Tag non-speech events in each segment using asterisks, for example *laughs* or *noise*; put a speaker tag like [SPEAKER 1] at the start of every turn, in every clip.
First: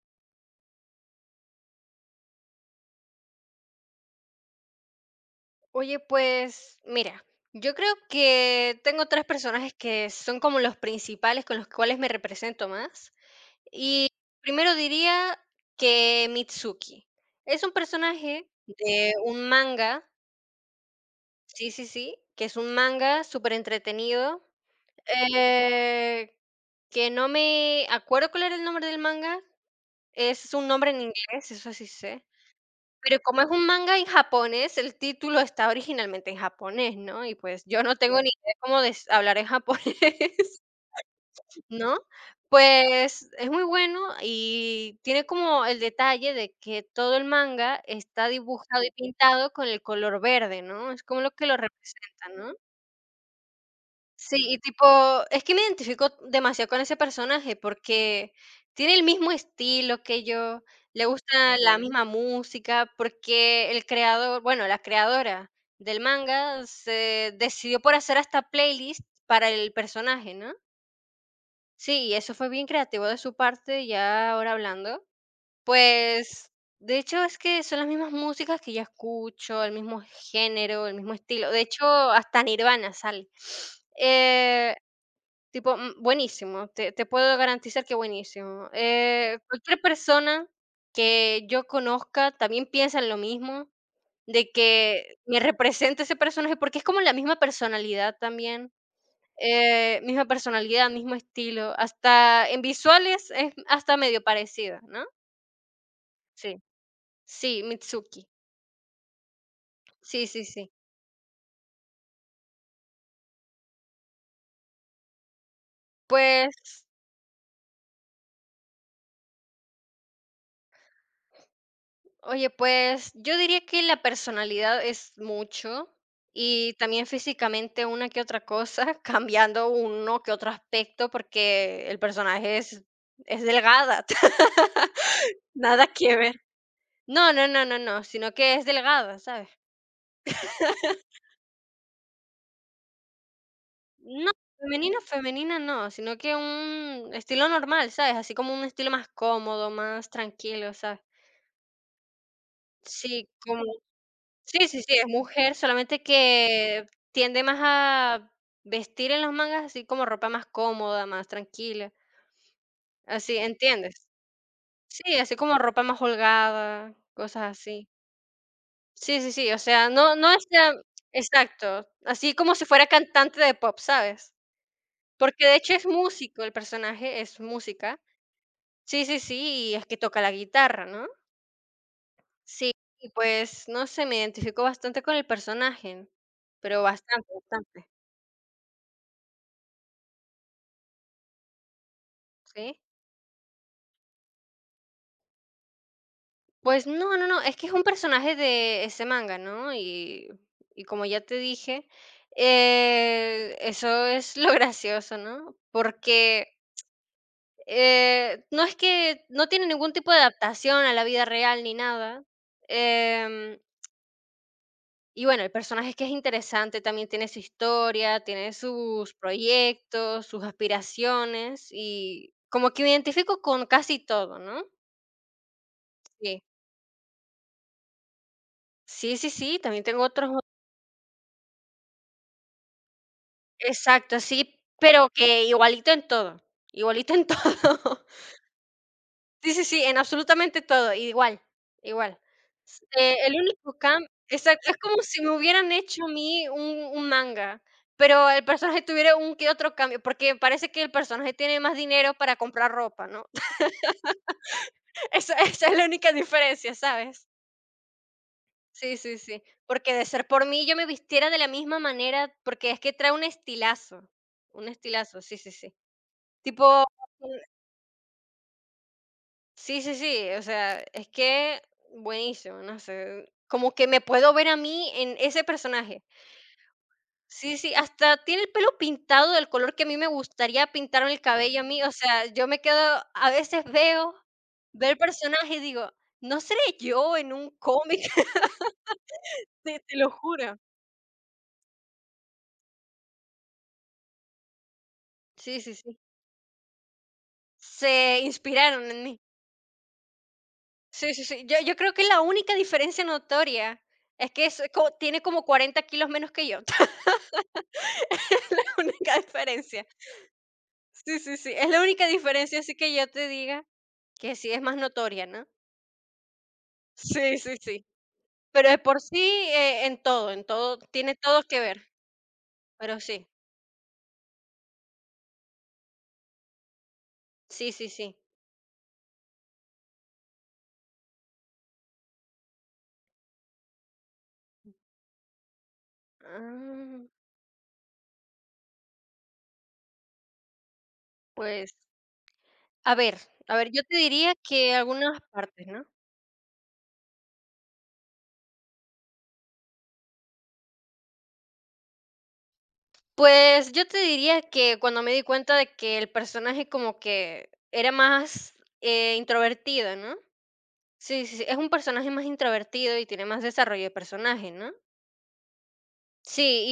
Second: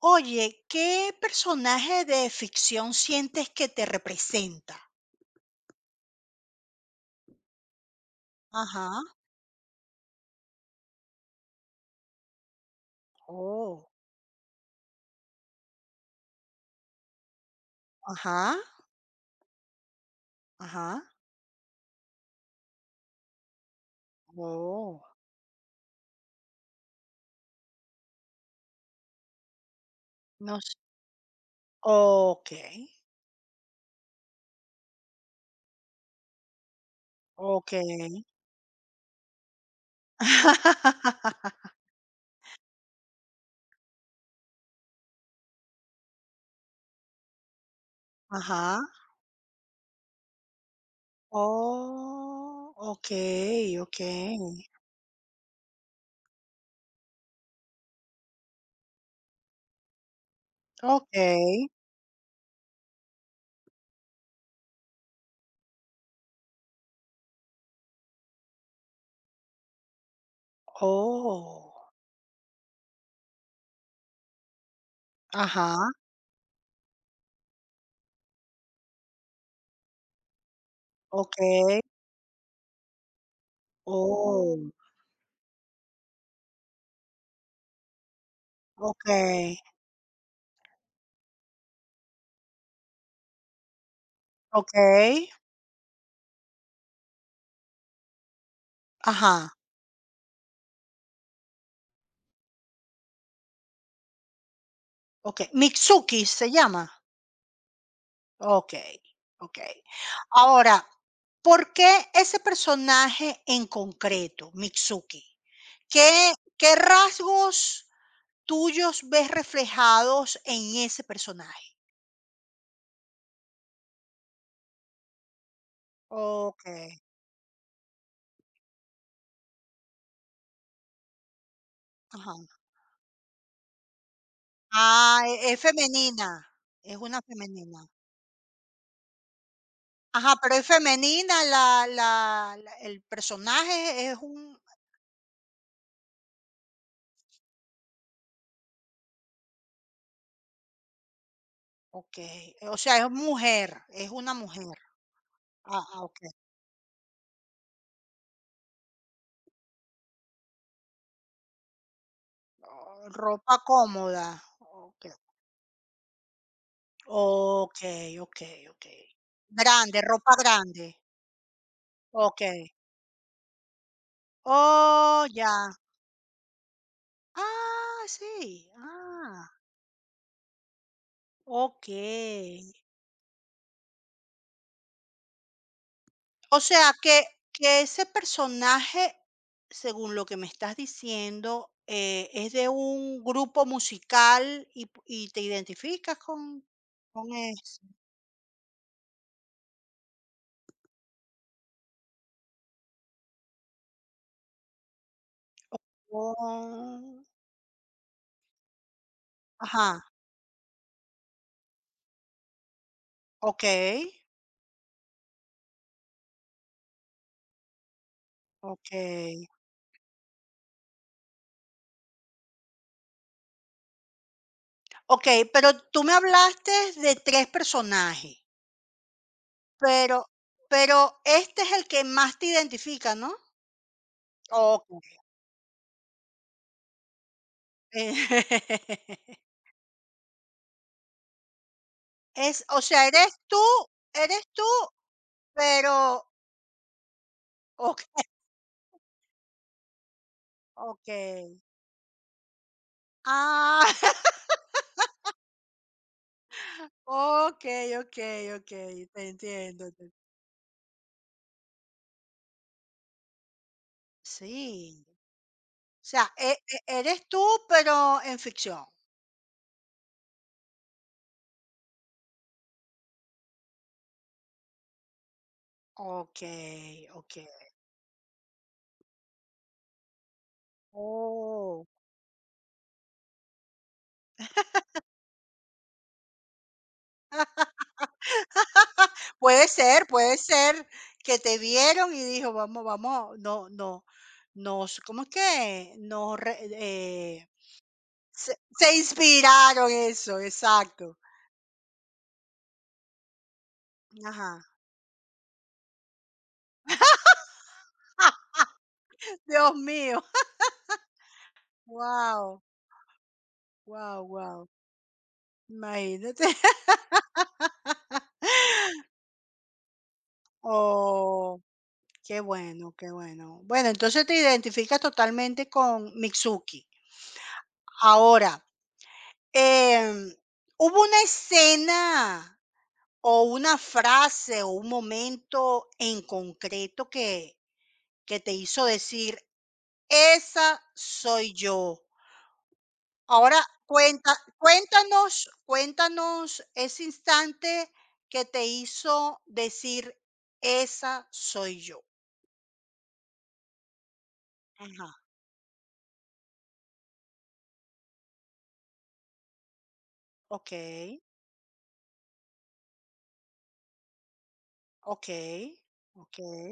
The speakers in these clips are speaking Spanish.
[SPEAKER 1] Oye, ¿qué personaje de ficción sientes que te representa?
[SPEAKER 2] Oye, pues mira, yo creo que
[SPEAKER 1] Ajá.
[SPEAKER 2] tengo tres personajes que son como los principales con los cuales me represento más.
[SPEAKER 1] Oh.
[SPEAKER 2] Y primero diría que Mitsuki. Es un personaje
[SPEAKER 1] Ajá,
[SPEAKER 2] de un manga,
[SPEAKER 1] ajá.
[SPEAKER 2] sí, sí, sí, que es un manga súper entretenido,
[SPEAKER 1] Oh,
[SPEAKER 2] eh, que no me acuerdo cuál era el nombre del manga. Es
[SPEAKER 1] no
[SPEAKER 2] un
[SPEAKER 1] sé.
[SPEAKER 2] nombre en inglés, eso sí sé.
[SPEAKER 1] Okey,
[SPEAKER 2] Pero como es un manga en japonés, el título está originalmente en japonés, ¿no? Y pues yo no tengo, claro,
[SPEAKER 1] okey.
[SPEAKER 2] ni idea cómo des hablar en japonés, *laughs*
[SPEAKER 1] *laughs*
[SPEAKER 2] ¿no? Pues es muy bueno y tiene como el detalle de que todo el manga está
[SPEAKER 1] Ajá.
[SPEAKER 2] dibujado y pintado con el color verde, ¿no? Es como lo que lo representa, ¿no?
[SPEAKER 1] Oh, okey,
[SPEAKER 2] Sí, y
[SPEAKER 1] okey,
[SPEAKER 2] tipo, es que me identifico demasiado con ese personaje porque tiene el mismo estilo que yo, le gusta
[SPEAKER 1] okey.
[SPEAKER 2] la misma música, porque el creador, bueno, la creadora del manga se decidió por hacer hasta playlist para el personaje, ¿no?
[SPEAKER 1] Oh,
[SPEAKER 2] Sí, y eso fue bien creativo de su parte, ya ahora hablando.
[SPEAKER 1] ajá,
[SPEAKER 2] Pues, de hecho, es que son las mismas músicas que yo escucho, el mismo género, el mismo estilo. De
[SPEAKER 1] okey.
[SPEAKER 2] hecho, hasta Nirvana sale. *sniffs*
[SPEAKER 1] Oh,
[SPEAKER 2] Eh, Tipo, buenísimo, te puedo garantizar que buenísimo.
[SPEAKER 1] okey,
[SPEAKER 2] Cualquier persona que yo conozca también piensa en lo mismo, de que
[SPEAKER 1] okey.
[SPEAKER 2] me represente ese personaje, porque es como la misma personalidad también,
[SPEAKER 1] Ajá,
[SPEAKER 2] misma personalidad, mismo estilo, hasta en visuales es hasta medio parecida, ¿no?
[SPEAKER 1] okey. Mitsuki se
[SPEAKER 2] Sí,
[SPEAKER 1] llama.
[SPEAKER 2] sí, Mitsuki,
[SPEAKER 1] Okey, okey.
[SPEAKER 2] sí, sí, sí.
[SPEAKER 1] Ahora, ¿por qué ese personaje en concreto, Mitsuki? ¿Qué
[SPEAKER 2] Pues,
[SPEAKER 1] qué rasgos tuyos ves reflejados en ese personaje?
[SPEAKER 2] oye, pues yo diría que la personalidad es mucho y
[SPEAKER 1] Okey,
[SPEAKER 2] también físicamente una que otra cosa, *laughs* cambiando uno que otro aspecto porque el
[SPEAKER 1] ajá.
[SPEAKER 2] personaje es delgada, *laughs*
[SPEAKER 1] Ah, e es
[SPEAKER 2] nada que
[SPEAKER 1] femenina,
[SPEAKER 2] ver.
[SPEAKER 1] es una
[SPEAKER 2] No, no, no, no,
[SPEAKER 1] femenina.
[SPEAKER 2] no, sino que es delgada, ¿sabes?
[SPEAKER 1] Ajá, pero es femenina la el personaje es
[SPEAKER 2] No,
[SPEAKER 1] un
[SPEAKER 2] femenina, femenina no, sino que un estilo normal, ¿sabes? Así como un estilo más cómodo, más tranquilo, ¿sabes?
[SPEAKER 1] okey, o sea, es
[SPEAKER 2] Sí, como
[SPEAKER 1] mujer, es una
[SPEAKER 2] Sí,
[SPEAKER 1] mujer.
[SPEAKER 2] sí, sí, es mujer,
[SPEAKER 1] Ah, ah,
[SPEAKER 2] solamente
[SPEAKER 1] okey.
[SPEAKER 2] que tiende más a vestir en las mangas así como ropa más cómoda, más tranquila, así,
[SPEAKER 1] Ropa
[SPEAKER 2] ¿entiendes?
[SPEAKER 1] cómoda, okey.
[SPEAKER 2] Sí, así como ropa más holgada, cosas así.
[SPEAKER 1] Okay, okay, okay.
[SPEAKER 2] Sí, sí, sí, o sea,
[SPEAKER 1] Grande,
[SPEAKER 2] no
[SPEAKER 1] ropa
[SPEAKER 2] es la.
[SPEAKER 1] grande.
[SPEAKER 2] Exacto, así como si
[SPEAKER 1] Okey.
[SPEAKER 2] fuera cantante de pop, ¿sabes?
[SPEAKER 1] Oh,
[SPEAKER 2] Porque de
[SPEAKER 1] ya.
[SPEAKER 2] hecho es músico, el personaje es música.
[SPEAKER 1] Ah, sí.
[SPEAKER 2] Sí, sí,
[SPEAKER 1] Ah,
[SPEAKER 2] sí, y es que toca la guitarra, ¿no?
[SPEAKER 1] okey.
[SPEAKER 2] Sí, y pues, no sé, me identifico bastante con el personaje,
[SPEAKER 1] O
[SPEAKER 2] pero
[SPEAKER 1] sea, que
[SPEAKER 2] bastante,
[SPEAKER 1] que
[SPEAKER 2] bastante,
[SPEAKER 1] ese personaje, según lo que me estás diciendo, es de
[SPEAKER 2] ¿sí?
[SPEAKER 1] un grupo musical y p y te identificas
[SPEAKER 2] Pues no,
[SPEAKER 1] con
[SPEAKER 2] no, no, es que es
[SPEAKER 1] eso.
[SPEAKER 2] un personaje de ese manga, ¿no? Y como ya te dije, eso es lo *laughs* gracioso, ¿no? Porque
[SPEAKER 1] Oh.
[SPEAKER 2] no es que no tiene ningún
[SPEAKER 1] Ajá,
[SPEAKER 2] tipo de adaptación a la vida real ni nada. em,
[SPEAKER 1] okey.
[SPEAKER 2] y bueno, el personaje es que es interesante, también tiene su historia, tiene sus
[SPEAKER 1] Okey.
[SPEAKER 2] proyectos, sus aspiraciones y como que me identifico con casi todo, ¿no?
[SPEAKER 1] Okey, pero tú me
[SPEAKER 2] Sí.
[SPEAKER 1] hablaste de 3 personajes.
[SPEAKER 2] Sí, sí, sí, también tengo
[SPEAKER 1] Pero
[SPEAKER 2] otros.
[SPEAKER 1] pero este es el que más te identifica, ¿no?
[SPEAKER 2] Exacto, sí,
[SPEAKER 1] Okey.
[SPEAKER 2] pero que igualito en todo, igualito en todo. *laughs*
[SPEAKER 1] *laughs*
[SPEAKER 2] Sí, sí, sí, en absolutamente todo, igual, igual.
[SPEAKER 1] Es o
[SPEAKER 2] S
[SPEAKER 1] sea,
[SPEAKER 2] El
[SPEAKER 1] eres tú
[SPEAKER 2] único cambio,
[SPEAKER 1] eres tú,
[SPEAKER 2] exacto, es como si me hubieran hecho a
[SPEAKER 1] pero
[SPEAKER 2] mí un manga,
[SPEAKER 1] okey,
[SPEAKER 2] pero el personaje tuviera un que otro cambio, porque parece que el personaje
[SPEAKER 1] okey.
[SPEAKER 2] tiene más dinero para comprar ropa, ¿no?
[SPEAKER 1] Ah, *laughs*
[SPEAKER 2] *laughs* Esa es la única diferencia, ¿sabes?
[SPEAKER 1] okey, okey, okey,
[SPEAKER 2] Sí, sí,
[SPEAKER 1] te
[SPEAKER 2] sí,
[SPEAKER 1] entiendo,
[SPEAKER 2] porque
[SPEAKER 1] te
[SPEAKER 2] de ser por mí, yo me vistiera de la misma manera, porque es que trae
[SPEAKER 1] Sí,
[SPEAKER 2] un estilazo, sí, sí, sí.
[SPEAKER 1] o sea,
[SPEAKER 2] Tipo.
[SPEAKER 1] eres tú, pero en ficción.
[SPEAKER 2] Sí, sí, sí, o sea, es que buenísimo, no sé, como que me puedo ver a mí en ese personaje.
[SPEAKER 1] Okey, okey.
[SPEAKER 2] Sí, sí, hasta tiene el pelo pintado del color que a mí me gustaría pintarme el cabello a mí,
[SPEAKER 1] Oh.
[SPEAKER 2] o sea, yo me quedo, a veces veo el personaje y digo, no seré yo en un cómic, *laughs* te lo
[SPEAKER 1] Puede
[SPEAKER 2] juro.
[SPEAKER 1] ser que te vieron y dijo: "Vamos, vamos, no nos", ¿cómo es
[SPEAKER 2] Sí, sí,
[SPEAKER 1] que?
[SPEAKER 2] sí.
[SPEAKER 1] Nos re
[SPEAKER 2] Se
[SPEAKER 1] se
[SPEAKER 2] inspiraron
[SPEAKER 1] se
[SPEAKER 2] en mí.
[SPEAKER 1] inspiraron, eso,
[SPEAKER 2] Sí,
[SPEAKER 1] exacto.
[SPEAKER 2] sí, sí. Yo creo que la única diferencia notoria es que
[SPEAKER 1] Ajá.
[SPEAKER 2] tiene como 40 kilos menos que yo. *laughs*
[SPEAKER 1] *laughs*
[SPEAKER 2] La única
[SPEAKER 1] Dios
[SPEAKER 2] diferencia.
[SPEAKER 1] mío.
[SPEAKER 2] Sí, sí, sí, es la única diferencia,
[SPEAKER 1] Wow,
[SPEAKER 2] así que yo te diga
[SPEAKER 1] wow,
[SPEAKER 2] que sí es
[SPEAKER 1] wow.
[SPEAKER 2] más notoria, ¿no?
[SPEAKER 1] Imagínate. *laughs*
[SPEAKER 2] Sí, sí, sí, pero de por sí, en todo, tiene todo que
[SPEAKER 1] Oh,
[SPEAKER 2] ver,
[SPEAKER 1] qué bueno,
[SPEAKER 2] pero
[SPEAKER 1] qué
[SPEAKER 2] sí,
[SPEAKER 1] bueno. Bueno, entonces te identificas totalmente con Mitsuki.
[SPEAKER 2] sí, sí, sí.
[SPEAKER 1] Ahora, em, ¿hubo una escena o una frase, o un momento en
[SPEAKER 2] Ah,
[SPEAKER 1] concreto que te hizo decir: "Esa soy
[SPEAKER 2] pues,
[SPEAKER 1] yo".
[SPEAKER 2] a ver, a
[SPEAKER 1] Ahora
[SPEAKER 2] ver, yo te diría
[SPEAKER 1] cuenta
[SPEAKER 2] que algunas
[SPEAKER 1] cuéntanos
[SPEAKER 2] partes, ¿no?
[SPEAKER 1] cuéntanos ese instante que te hizo decir: "Esa soy yo".
[SPEAKER 2] Pues, yo te diría que cuando
[SPEAKER 1] Ajá.
[SPEAKER 2] me di cuenta de que el personaje como que era más, introvertido, ¿no?
[SPEAKER 1] Okey,
[SPEAKER 2] Sí, sí, sí, es un personaje más introvertido y tiene más desarrollo de personaje, ¿no?
[SPEAKER 1] okey, okey.
[SPEAKER 2] Sí,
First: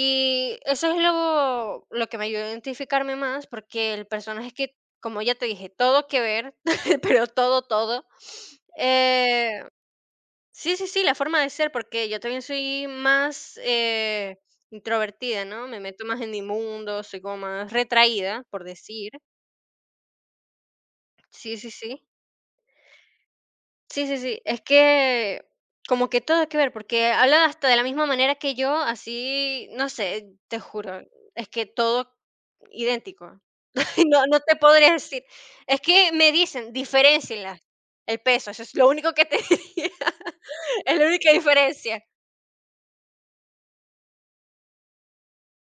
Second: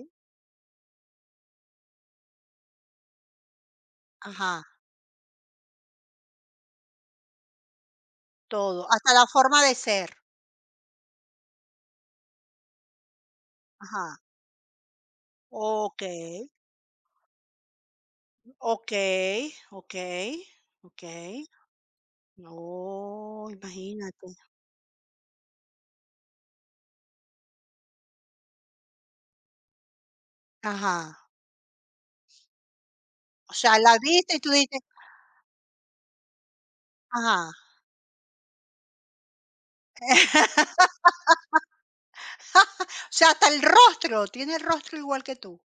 [SPEAKER 2] y eso es lo que me ayudó a identificarme más, porque el personaje
[SPEAKER 1] Ajá.
[SPEAKER 2] que, como ya te dije, todo que ver, *laughs* pero todo, todo.
[SPEAKER 1] Todo, hasta la forma
[SPEAKER 2] Eh,
[SPEAKER 1] de ser.
[SPEAKER 2] sí, sí, sí, la forma de ser, porque yo también soy más
[SPEAKER 1] Ajá.
[SPEAKER 2] introvertida, ¿no? Me meto más en mi
[SPEAKER 1] Okey,
[SPEAKER 2] mundo, soy como más retraída, por decir.
[SPEAKER 1] okey, okey, okey.
[SPEAKER 2] Sí, sí, sí.
[SPEAKER 1] Oh,
[SPEAKER 2] Sí, sí,
[SPEAKER 1] imagínate.
[SPEAKER 2] sí. Es que como que todo que ver, porque habla hasta de la misma manera que yo, así, no sé, te juro,
[SPEAKER 1] Ajá.
[SPEAKER 2] es que todo idéntico.
[SPEAKER 1] O sea, la
[SPEAKER 2] *laughs* No,
[SPEAKER 1] viste y
[SPEAKER 2] no
[SPEAKER 1] tú
[SPEAKER 2] te
[SPEAKER 1] dices
[SPEAKER 2] podría decir. Es que me dicen:
[SPEAKER 1] ajá.
[SPEAKER 2] "Diferéncienlas, el peso", eso es lo único que te *laughs* diría.
[SPEAKER 1] *laughs*
[SPEAKER 2] Es la única diferencia.
[SPEAKER 1] O sea, hasta el rostro, tiene el rostro igual que tú.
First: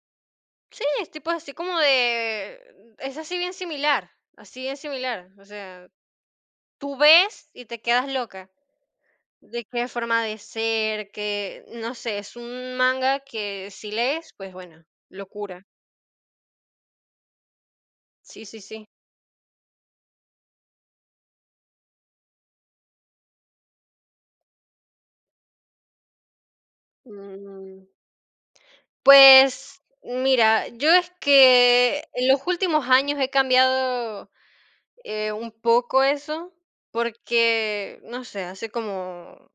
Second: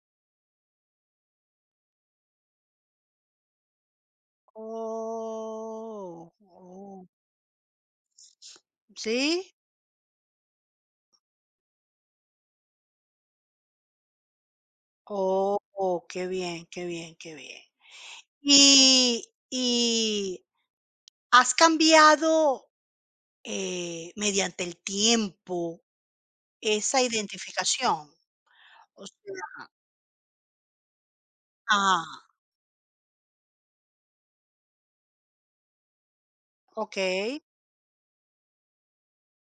[SPEAKER 2] Sí, es tipo así como de es así bien similar, así bien similar. O sea,
[SPEAKER 1] Oh,
[SPEAKER 2] tú
[SPEAKER 1] oh,
[SPEAKER 2] ves y te quedas loca
[SPEAKER 1] ¿sí?
[SPEAKER 2] de qué forma de ser, que no sé, es un manga que si lees, pues bueno,
[SPEAKER 1] Oh,
[SPEAKER 2] locura.
[SPEAKER 1] oh, qué bien, qué bien, qué bien.
[SPEAKER 2] Sí, sí, sí.
[SPEAKER 1] Y y, ¿has cambiado, mediante el tiempo esa
[SPEAKER 2] Mm,
[SPEAKER 1] identificación? O sea
[SPEAKER 2] pues mira, yo es
[SPEAKER 1] ajá,
[SPEAKER 2] que en los últimos años he cambiado. Un poco eso,
[SPEAKER 1] okey,
[SPEAKER 2] porque, no sé, hace como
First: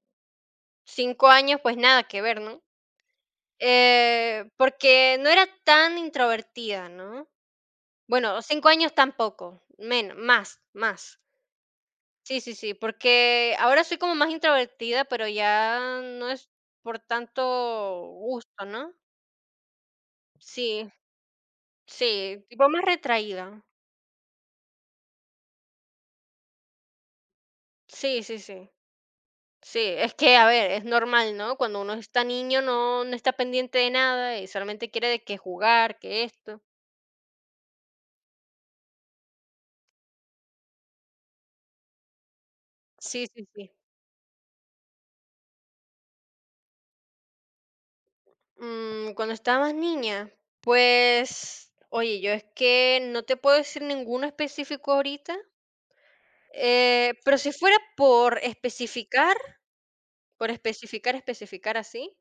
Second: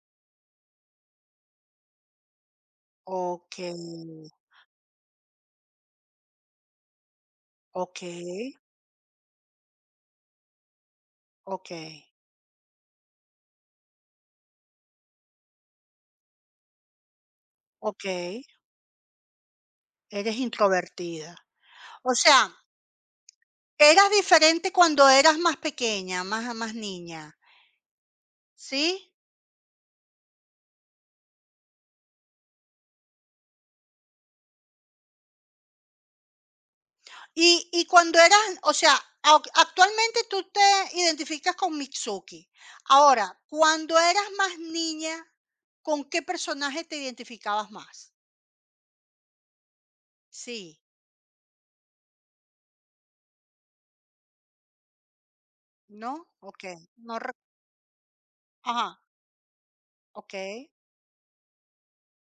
[SPEAKER 2] 5 años, pues nada que ver, ¿no?
[SPEAKER 1] okey,
[SPEAKER 2] Porque no era tan introvertida, ¿no? Bueno,
[SPEAKER 1] okey,
[SPEAKER 2] 5 años tampoco, menos, más, más.
[SPEAKER 1] okey.
[SPEAKER 2] Sí, sí, sí, porque ahora soy como más introvertida, pero ya no es por tanto
[SPEAKER 1] Okey,
[SPEAKER 2] gusto, ¿no?
[SPEAKER 1] eres
[SPEAKER 2] Sí,
[SPEAKER 1] introvertida. O sea,
[SPEAKER 2] sí, tipo más retraída.
[SPEAKER 1] eras diferente cuando eras más pequeña, más niña,
[SPEAKER 2] Sí, sí, sí.
[SPEAKER 1] ¿sí?
[SPEAKER 2] Sí, es que, a ver, es normal, ¿no? Cuando uno está niño no está pendiente de nada y solamente quiere de que jugar, que esto.
[SPEAKER 1] Y cuando eras, o sea, au actualmente tú te identificas con Mitsuki. Ahora,
[SPEAKER 2] Sí, sí, sí.
[SPEAKER 1] cuando eras más niña, ¿con qué personaje te identificabas más?
[SPEAKER 2] Cuando estaba más niña,
[SPEAKER 1] Sí,
[SPEAKER 2] pues, oye, yo es que no te puedo decir ninguno específico ahorita,
[SPEAKER 1] ¿no? Okey, no re
[SPEAKER 2] pero si fuera por
[SPEAKER 1] ajá,
[SPEAKER 2] especificar, por
[SPEAKER 1] okey,
[SPEAKER 2] especificar, especificar así,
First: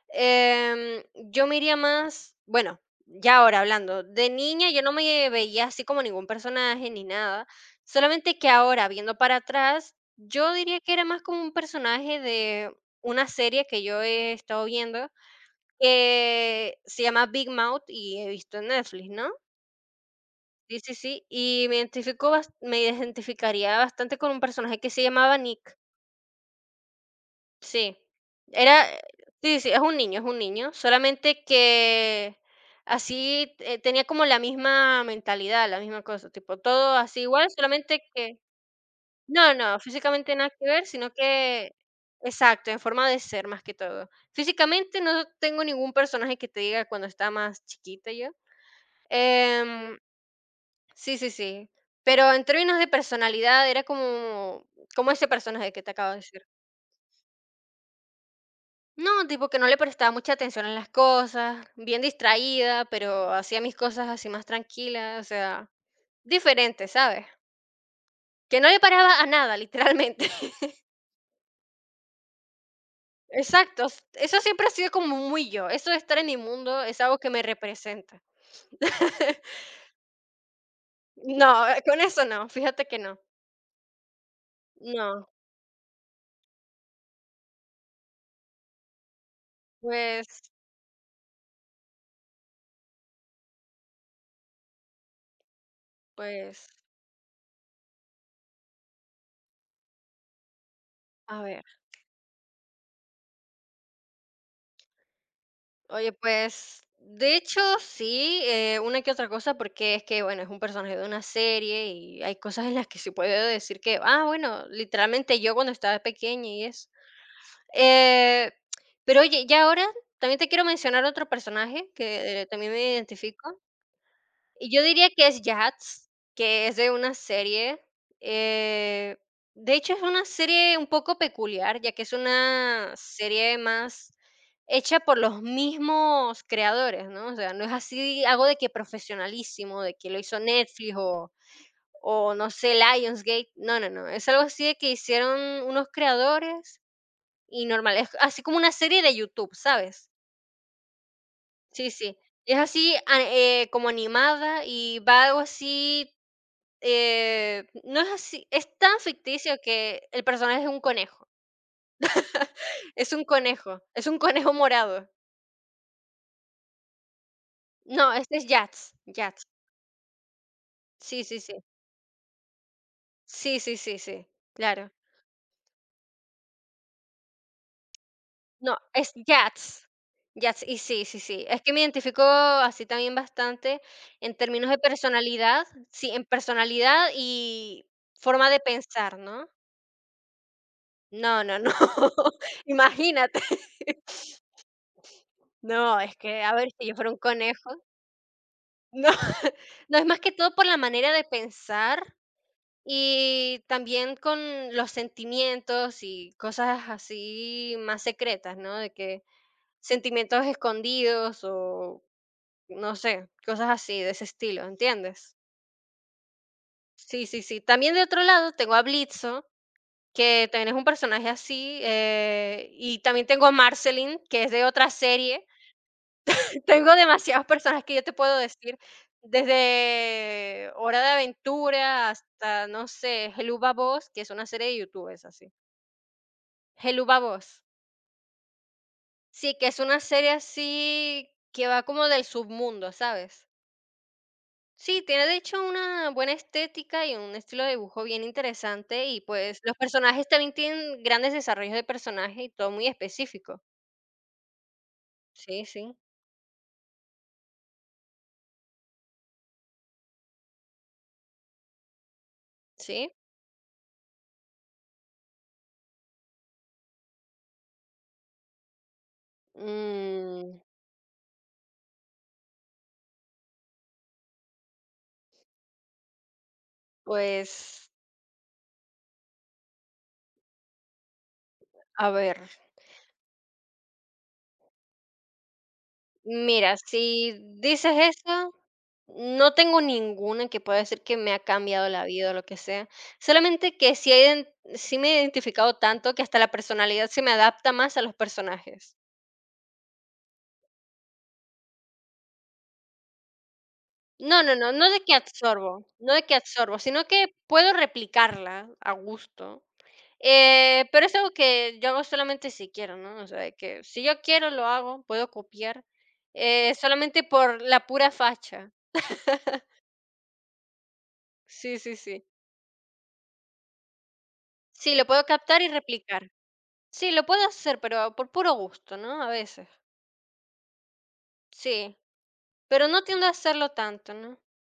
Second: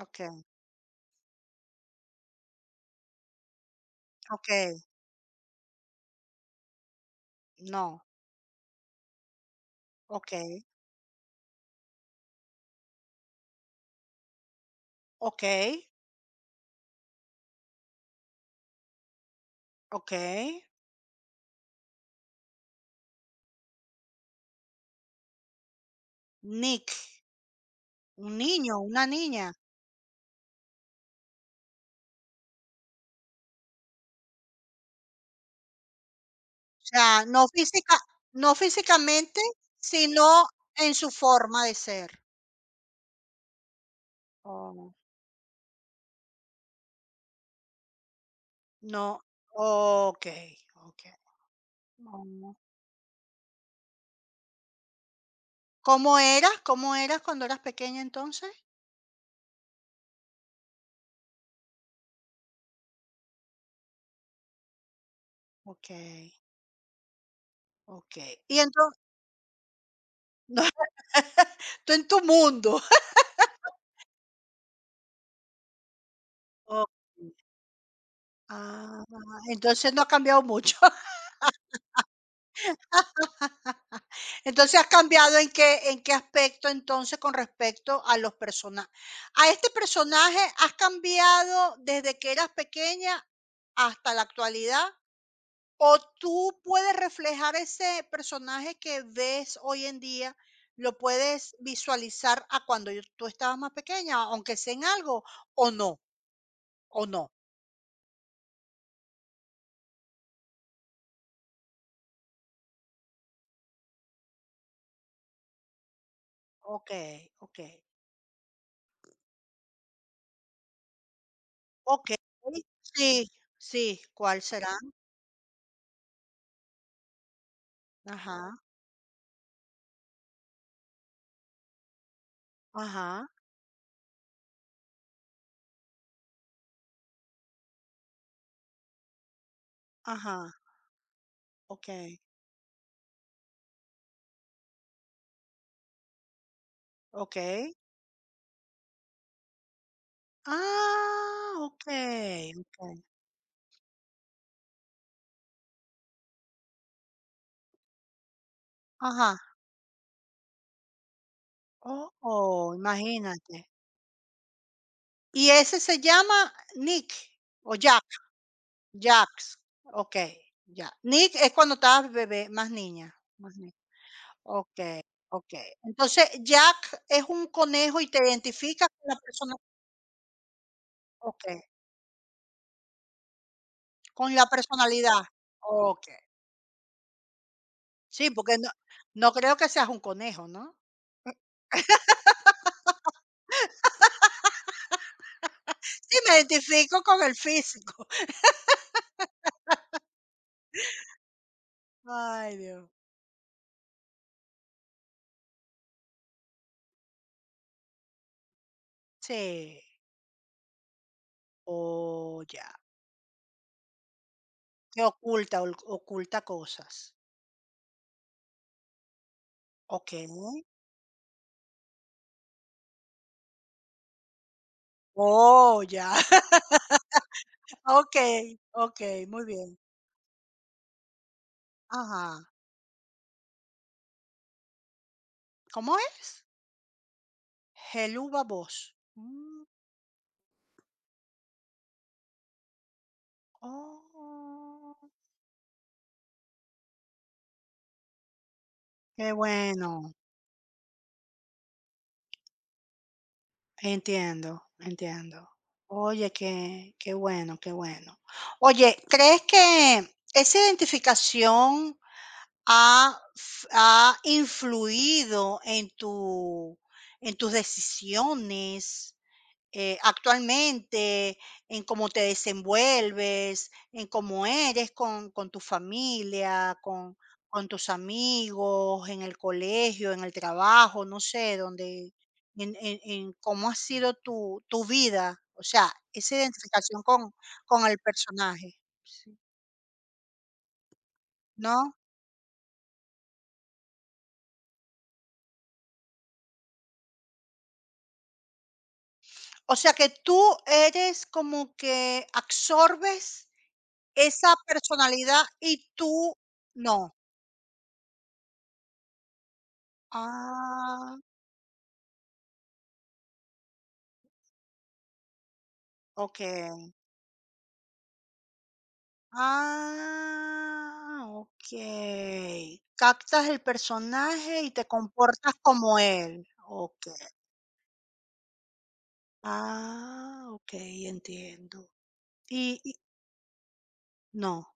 [SPEAKER 1] okey,
[SPEAKER 2] em, yo me iría más, bueno, ya ahora hablando, de niña
[SPEAKER 1] okey,
[SPEAKER 2] yo no me veía así como ningún personaje ni nada,
[SPEAKER 1] no,
[SPEAKER 2] solamente que ahora viendo para atrás, yo
[SPEAKER 1] okey,
[SPEAKER 2] diría que era más como un personaje de una serie que yo he estado viendo
[SPEAKER 1] okey,
[SPEAKER 2] que se llama Big Mouth y he visto en Netflix, ¿no?
[SPEAKER 1] okey.
[SPEAKER 2] Sí, sí, sí, y me identifico, me identificaría bastante con un personaje que se llamaba Nick.
[SPEAKER 1] Nick,
[SPEAKER 2] Sí,
[SPEAKER 1] un niño,
[SPEAKER 2] era
[SPEAKER 1] una niña.
[SPEAKER 2] sí, sí, es un niño, solamente que así, tenía como la misma mentalidad, la misma cosa, tipo,
[SPEAKER 1] O
[SPEAKER 2] todo así
[SPEAKER 1] sea,
[SPEAKER 2] igual, solamente que
[SPEAKER 1] no físicamente,
[SPEAKER 2] no, físicamente
[SPEAKER 1] sino
[SPEAKER 2] nada que ver,
[SPEAKER 1] en su
[SPEAKER 2] sino
[SPEAKER 1] forma de
[SPEAKER 2] que
[SPEAKER 1] ser.
[SPEAKER 2] exacto, en forma de ser más que todo.
[SPEAKER 1] Oh.
[SPEAKER 2] Físicamente no tengo ningún personaje que te diga cuando estaba más chiquita yo.
[SPEAKER 1] No.
[SPEAKER 2] Em,
[SPEAKER 1] Okey, okey.
[SPEAKER 2] sí, sí, sí, pero en
[SPEAKER 1] Oh.
[SPEAKER 2] términos de personalidad era como ese personaje que te acabo de
[SPEAKER 1] ¿Cómo
[SPEAKER 2] decir.
[SPEAKER 1] eras? ¿Cómo eras cuando eras pequeña entonces?
[SPEAKER 2] No, tipo que no le prestaba mucha atención a las cosas, bien distraída, pero hacía mis cosas así más tranquilas, o sea,
[SPEAKER 1] Okey,
[SPEAKER 2] diferente, ¿sabes?
[SPEAKER 1] okey.
[SPEAKER 2] Que
[SPEAKER 1] Y
[SPEAKER 2] no le
[SPEAKER 1] entonces,
[SPEAKER 2] paraba a nada, literalmente.
[SPEAKER 1] *laughs* no,
[SPEAKER 2] *laughs*
[SPEAKER 1] tú en tu mundo.
[SPEAKER 2] Exacto, eso siempre ha sido como muy yo, eso de estar en mi
[SPEAKER 1] *laughs*
[SPEAKER 2] mundo es algo que
[SPEAKER 1] Okey.
[SPEAKER 2] me representa.
[SPEAKER 1] Ah,
[SPEAKER 2] *laughs*
[SPEAKER 1] entonces no ha cambiado mucho.
[SPEAKER 2] No, con eso no, fíjate que no.
[SPEAKER 1] Entonces has
[SPEAKER 2] No,
[SPEAKER 1] cambiado en qué aspecto entonces con respecto a los personajes. A este personaje
[SPEAKER 2] pues,
[SPEAKER 1] has cambiado desde que eras pequeña hasta la actualidad o tú
[SPEAKER 2] pues,
[SPEAKER 1] puedes reflejar ese personaje que ves hoy en día, lo
[SPEAKER 2] a
[SPEAKER 1] puedes
[SPEAKER 2] ver.
[SPEAKER 1] visualizar a cuando yo- tú estabas más pequeña, aunque sea en algo o no,
[SPEAKER 2] Oye, pues,
[SPEAKER 1] o no.
[SPEAKER 2] de hecho, sí, una que otra cosa, porque es que, bueno, es un personaje de una serie y hay cosas en las que se puede decir que, ah, bueno, literalmente yo cuando estaba pequeña y eso.
[SPEAKER 1] Ok, ok,
[SPEAKER 2] Eh, pero oye, ya ahora también te quiero mencionar otro personaje
[SPEAKER 1] ok.
[SPEAKER 2] que también me
[SPEAKER 1] Sí,
[SPEAKER 2] identifico.
[SPEAKER 1] sí, ¿cuál
[SPEAKER 2] Y
[SPEAKER 1] será?
[SPEAKER 2] yo diría que es Yats, que es de una serie,
[SPEAKER 1] Ajá,
[SPEAKER 2] eh, de hecho, es una serie un poco peculiar, ya que es una
[SPEAKER 1] ajá,
[SPEAKER 2] serie más hecha por los mismos creadores, ¿no? O sea, no es así algo de que profesionalísimo, de que lo hizo
[SPEAKER 1] ajá,
[SPEAKER 2] Netflix o
[SPEAKER 1] ok.
[SPEAKER 2] o no sé, Lionsgate. No, no, no, es algo así de que hicieron unos creadores y
[SPEAKER 1] Okey.
[SPEAKER 2] normal, es así como una serie de YouTube, ¿sabes?
[SPEAKER 1] Ah,
[SPEAKER 2] Sí, sí,
[SPEAKER 1] okey,
[SPEAKER 2] es
[SPEAKER 1] okey.
[SPEAKER 2] así, ah, como animada y va algo así no es así, es tan
[SPEAKER 1] Ajá.
[SPEAKER 2] ficticio que el personaje es un conejo.
[SPEAKER 1] Oh, oh,
[SPEAKER 2] *laughs*
[SPEAKER 1] imagínate.
[SPEAKER 2] Es un conejo morado.
[SPEAKER 1] ¿Y ese se llama Nick o Jack?
[SPEAKER 2] No, este es Yats, Yats.
[SPEAKER 1] Jacks. Okey, ya.
[SPEAKER 2] Sí,
[SPEAKER 1] Nick
[SPEAKER 2] sí,
[SPEAKER 1] es
[SPEAKER 2] sí.
[SPEAKER 1] cuando estabas bebé, más niña, más
[SPEAKER 2] Sí,
[SPEAKER 1] niña.
[SPEAKER 2] sí, sí, sí, claro.
[SPEAKER 1] Okey, okey. Entonces, Jack es un conejo y te
[SPEAKER 2] No,
[SPEAKER 1] identificas con
[SPEAKER 2] es
[SPEAKER 1] la persona
[SPEAKER 2] Yats. Yats, y sí, sí, sí.
[SPEAKER 1] okey,
[SPEAKER 2] Es que me identifico así también bastante
[SPEAKER 1] con
[SPEAKER 2] en
[SPEAKER 1] la
[SPEAKER 2] términos de
[SPEAKER 1] personalidad.
[SPEAKER 2] personalidad, sí,
[SPEAKER 1] Okey.
[SPEAKER 2] en personalidad y
[SPEAKER 1] Sí,
[SPEAKER 2] forma
[SPEAKER 1] porque
[SPEAKER 2] de
[SPEAKER 1] no
[SPEAKER 2] pensar,
[SPEAKER 1] no
[SPEAKER 2] ¿no?
[SPEAKER 1] creo que seas un conejo, ¿no?
[SPEAKER 2] No, no, no, *laughs* imagínate. *laughs* No, es
[SPEAKER 1] Sí, me
[SPEAKER 2] que, a ver, si yo
[SPEAKER 1] identifico
[SPEAKER 2] fuera un
[SPEAKER 1] con el
[SPEAKER 2] conejo.
[SPEAKER 1] físico. *laughs*
[SPEAKER 2] No, *laughs* no, es más que todo por la manera de pensar
[SPEAKER 1] Ay, Dios.
[SPEAKER 2] y también con los sentimientos y cosas así más secretas, ¿no? De que
[SPEAKER 1] Sí.
[SPEAKER 2] sentimientos escondidos o
[SPEAKER 1] Oh, ya.
[SPEAKER 2] no sé, cosas así de ese estilo,
[SPEAKER 1] Que
[SPEAKER 2] ¿entiendes?
[SPEAKER 1] oculta, ol oculta cosas.
[SPEAKER 2] Sí, sí, sí. También de otro lado tengo a Blitzo,
[SPEAKER 1] Okey.
[SPEAKER 2] que también es un personaje así, y también tengo a Marceline, que es de otra serie.
[SPEAKER 1] Oh, ya. *laughs*
[SPEAKER 2] Tengo demasiadas personas que yo te puedo
[SPEAKER 1] Okey,
[SPEAKER 2] decir,
[SPEAKER 1] okey, muy bien.
[SPEAKER 2] desde Hora de Aventura
[SPEAKER 1] Ajá.
[SPEAKER 2] hasta, no sé, Geluba Voz, que es una serie de youtubers así.
[SPEAKER 1] ¿Cómo es?
[SPEAKER 2] Geluba Voz.
[SPEAKER 1] Helú baboso.
[SPEAKER 2] Sí,
[SPEAKER 1] Mm,
[SPEAKER 2] que es una serie así que va como del submundo, ¿sabes?
[SPEAKER 1] oh,
[SPEAKER 2] Sí, tiene de hecho una buena estética y un estilo de dibujo bien interesante y
[SPEAKER 1] qué
[SPEAKER 2] pues los
[SPEAKER 1] bueno.
[SPEAKER 2] personajes también tienen grandes desarrollos de personaje y todo muy específico.
[SPEAKER 1] Entiendo, entiendo.
[SPEAKER 2] Sí, sí,
[SPEAKER 1] Oye, qué bueno, qué bueno. Oye, ¿crees que esa identificación
[SPEAKER 2] sí.
[SPEAKER 1] ha influido en tu en tus decisiones
[SPEAKER 2] Mm,
[SPEAKER 1] actualmente, en cómo te desenvuelves, en cómo eres con tu familia, con tus
[SPEAKER 2] pues,
[SPEAKER 1] amigos, en el colegio, en el trabajo, no sé,
[SPEAKER 2] a
[SPEAKER 1] donde,
[SPEAKER 2] ver.
[SPEAKER 1] en cómo ha sido tu, tu vida, o sea, esa
[SPEAKER 2] Mira,
[SPEAKER 1] identificación
[SPEAKER 2] si
[SPEAKER 1] con
[SPEAKER 2] dices
[SPEAKER 1] el
[SPEAKER 2] eso,
[SPEAKER 1] personaje, sí,
[SPEAKER 2] no tengo ninguna que pueda decir que me ha cambiado
[SPEAKER 1] ¿no?
[SPEAKER 2] la vida o lo que sea. Solamente que sí, sí me he identificado tanto que hasta la personalidad se me adapta más a los personajes.
[SPEAKER 1] O sea que tú eres como que absorbes
[SPEAKER 2] No,
[SPEAKER 1] esa
[SPEAKER 2] no, no, no de que
[SPEAKER 1] personalidad
[SPEAKER 2] absorbo,
[SPEAKER 1] y
[SPEAKER 2] no de que
[SPEAKER 1] tú
[SPEAKER 2] absorbo, sino
[SPEAKER 1] no.
[SPEAKER 2] que puedo replicarla a gusto. Pero es
[SPEAKER 1] Ah,
[SPEAKER 2] algo que yo hago solamente si quiero, ¿no? O sea, de que si yo quiero lo hago, puedo copiar,
[SPEAKER 1] ok.
[SPEAKER 2] solamente por la pura facha.
[SPEAKER 1] Ah,
[SPEAKER 2] Sí, sí, sí.
[SPEAKER 1] okey. Captas el personaje y te
[SPEAKER 2] Sí, lo puedo
[SPEAKER 1] comportas
[SPEAKER 2] captar y
[SPEAKER 1] como
[SPEAKER 2] replicar.
[SPEAKER 1] él.
[SPEAKER 2] Sí,
[SPEAKER 1] Okey.
[SPEAKER 2] lo puedo hacer, pero por puro gusto, ¿no? A veces.
[SPEAKER 1] Ah, okey, entiendo.
[SPEAKER 2] Sí,
[SPEAKER 1] Y
[SPEAKER 2] pero
[SPEAKER 1] y
[SPEAKER 2] no tiendo a hacerlo tanto, ¿no?
[SPEAKER 1] no,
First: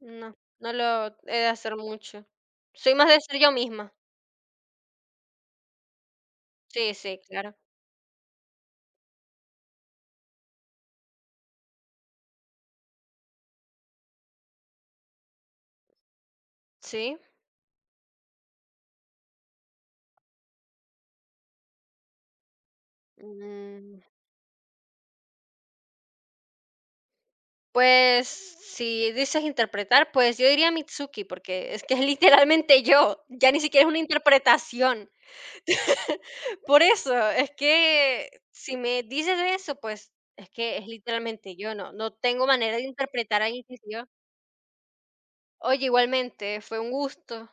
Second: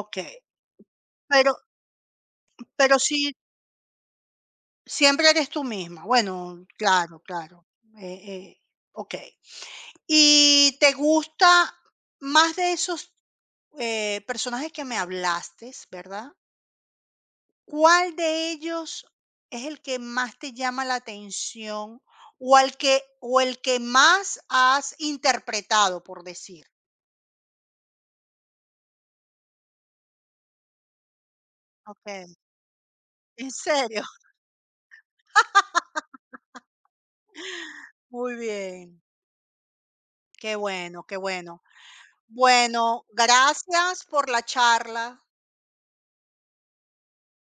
[SPEAKER 2] No, no lo he de
[SPEAKER 1] Pero
[SPEAKER 2] hacer mucho. Soy
[SPEAKER 1] pero
[SPEAKER 2] más de
[SPEAKER 1] sí,
[SPEAKER 2] ser yo misma.
[SPEAKER 1] siempre eres tú misma. Bueno,
[SPEAKER 2] Sí,
[SPEAKER 1] claro,
[SPEAKER 2] sí, claro.
[SPEAKER 1] claro. Eh, eh, okey. ¿Y te gusta más de esos, personajes que me hablaste, verdad?
[SPEAKER 2] Sí.
[SPEAKER 1] ¿Cuál de ellos es el que más te llama la atención o el que
[SPEAKER 2] Mm,
[SPEAKER 1] más has interpretado, por decir?
[SPEAKER 2] pues, si dices interpretar, pues yo diría Mitsuki, porque es que es
[SPEAKER 1] Okey,
[SPEAKER 2] literalmente yo,
[SPEAKER 1] ¿en
[SPEAKER 2] ya ni siquiera es una
[SPEAKER 1] serio? *laughs*
[SPEAKER 2] interpretación. *laughs* Por eso, es que
[SPEAKER 1] Muy
[SPEAKER 2] si
[SPEAKER 1] bien,
[SPEAKER 2] me dices eso, pues es
[SPEAKER 1] qué
[SPEAKER 2] que es
[SPEAKER 1] bueno, qué
[SPEAKER 2] literalmente
[SPEAKER 1] bueno.
[SPEAKER 2] yo, no tengo manera de
[SPEAKER 1] Bueno,
[SPEAKER 2] interpretar a alguien que es
[SPEAKER 1] gracias
[SPEAKER 2] yo.
[SPEAKER 1] por la charla.
[SPEAKER 2] Oye, igualmente, fue un gusto.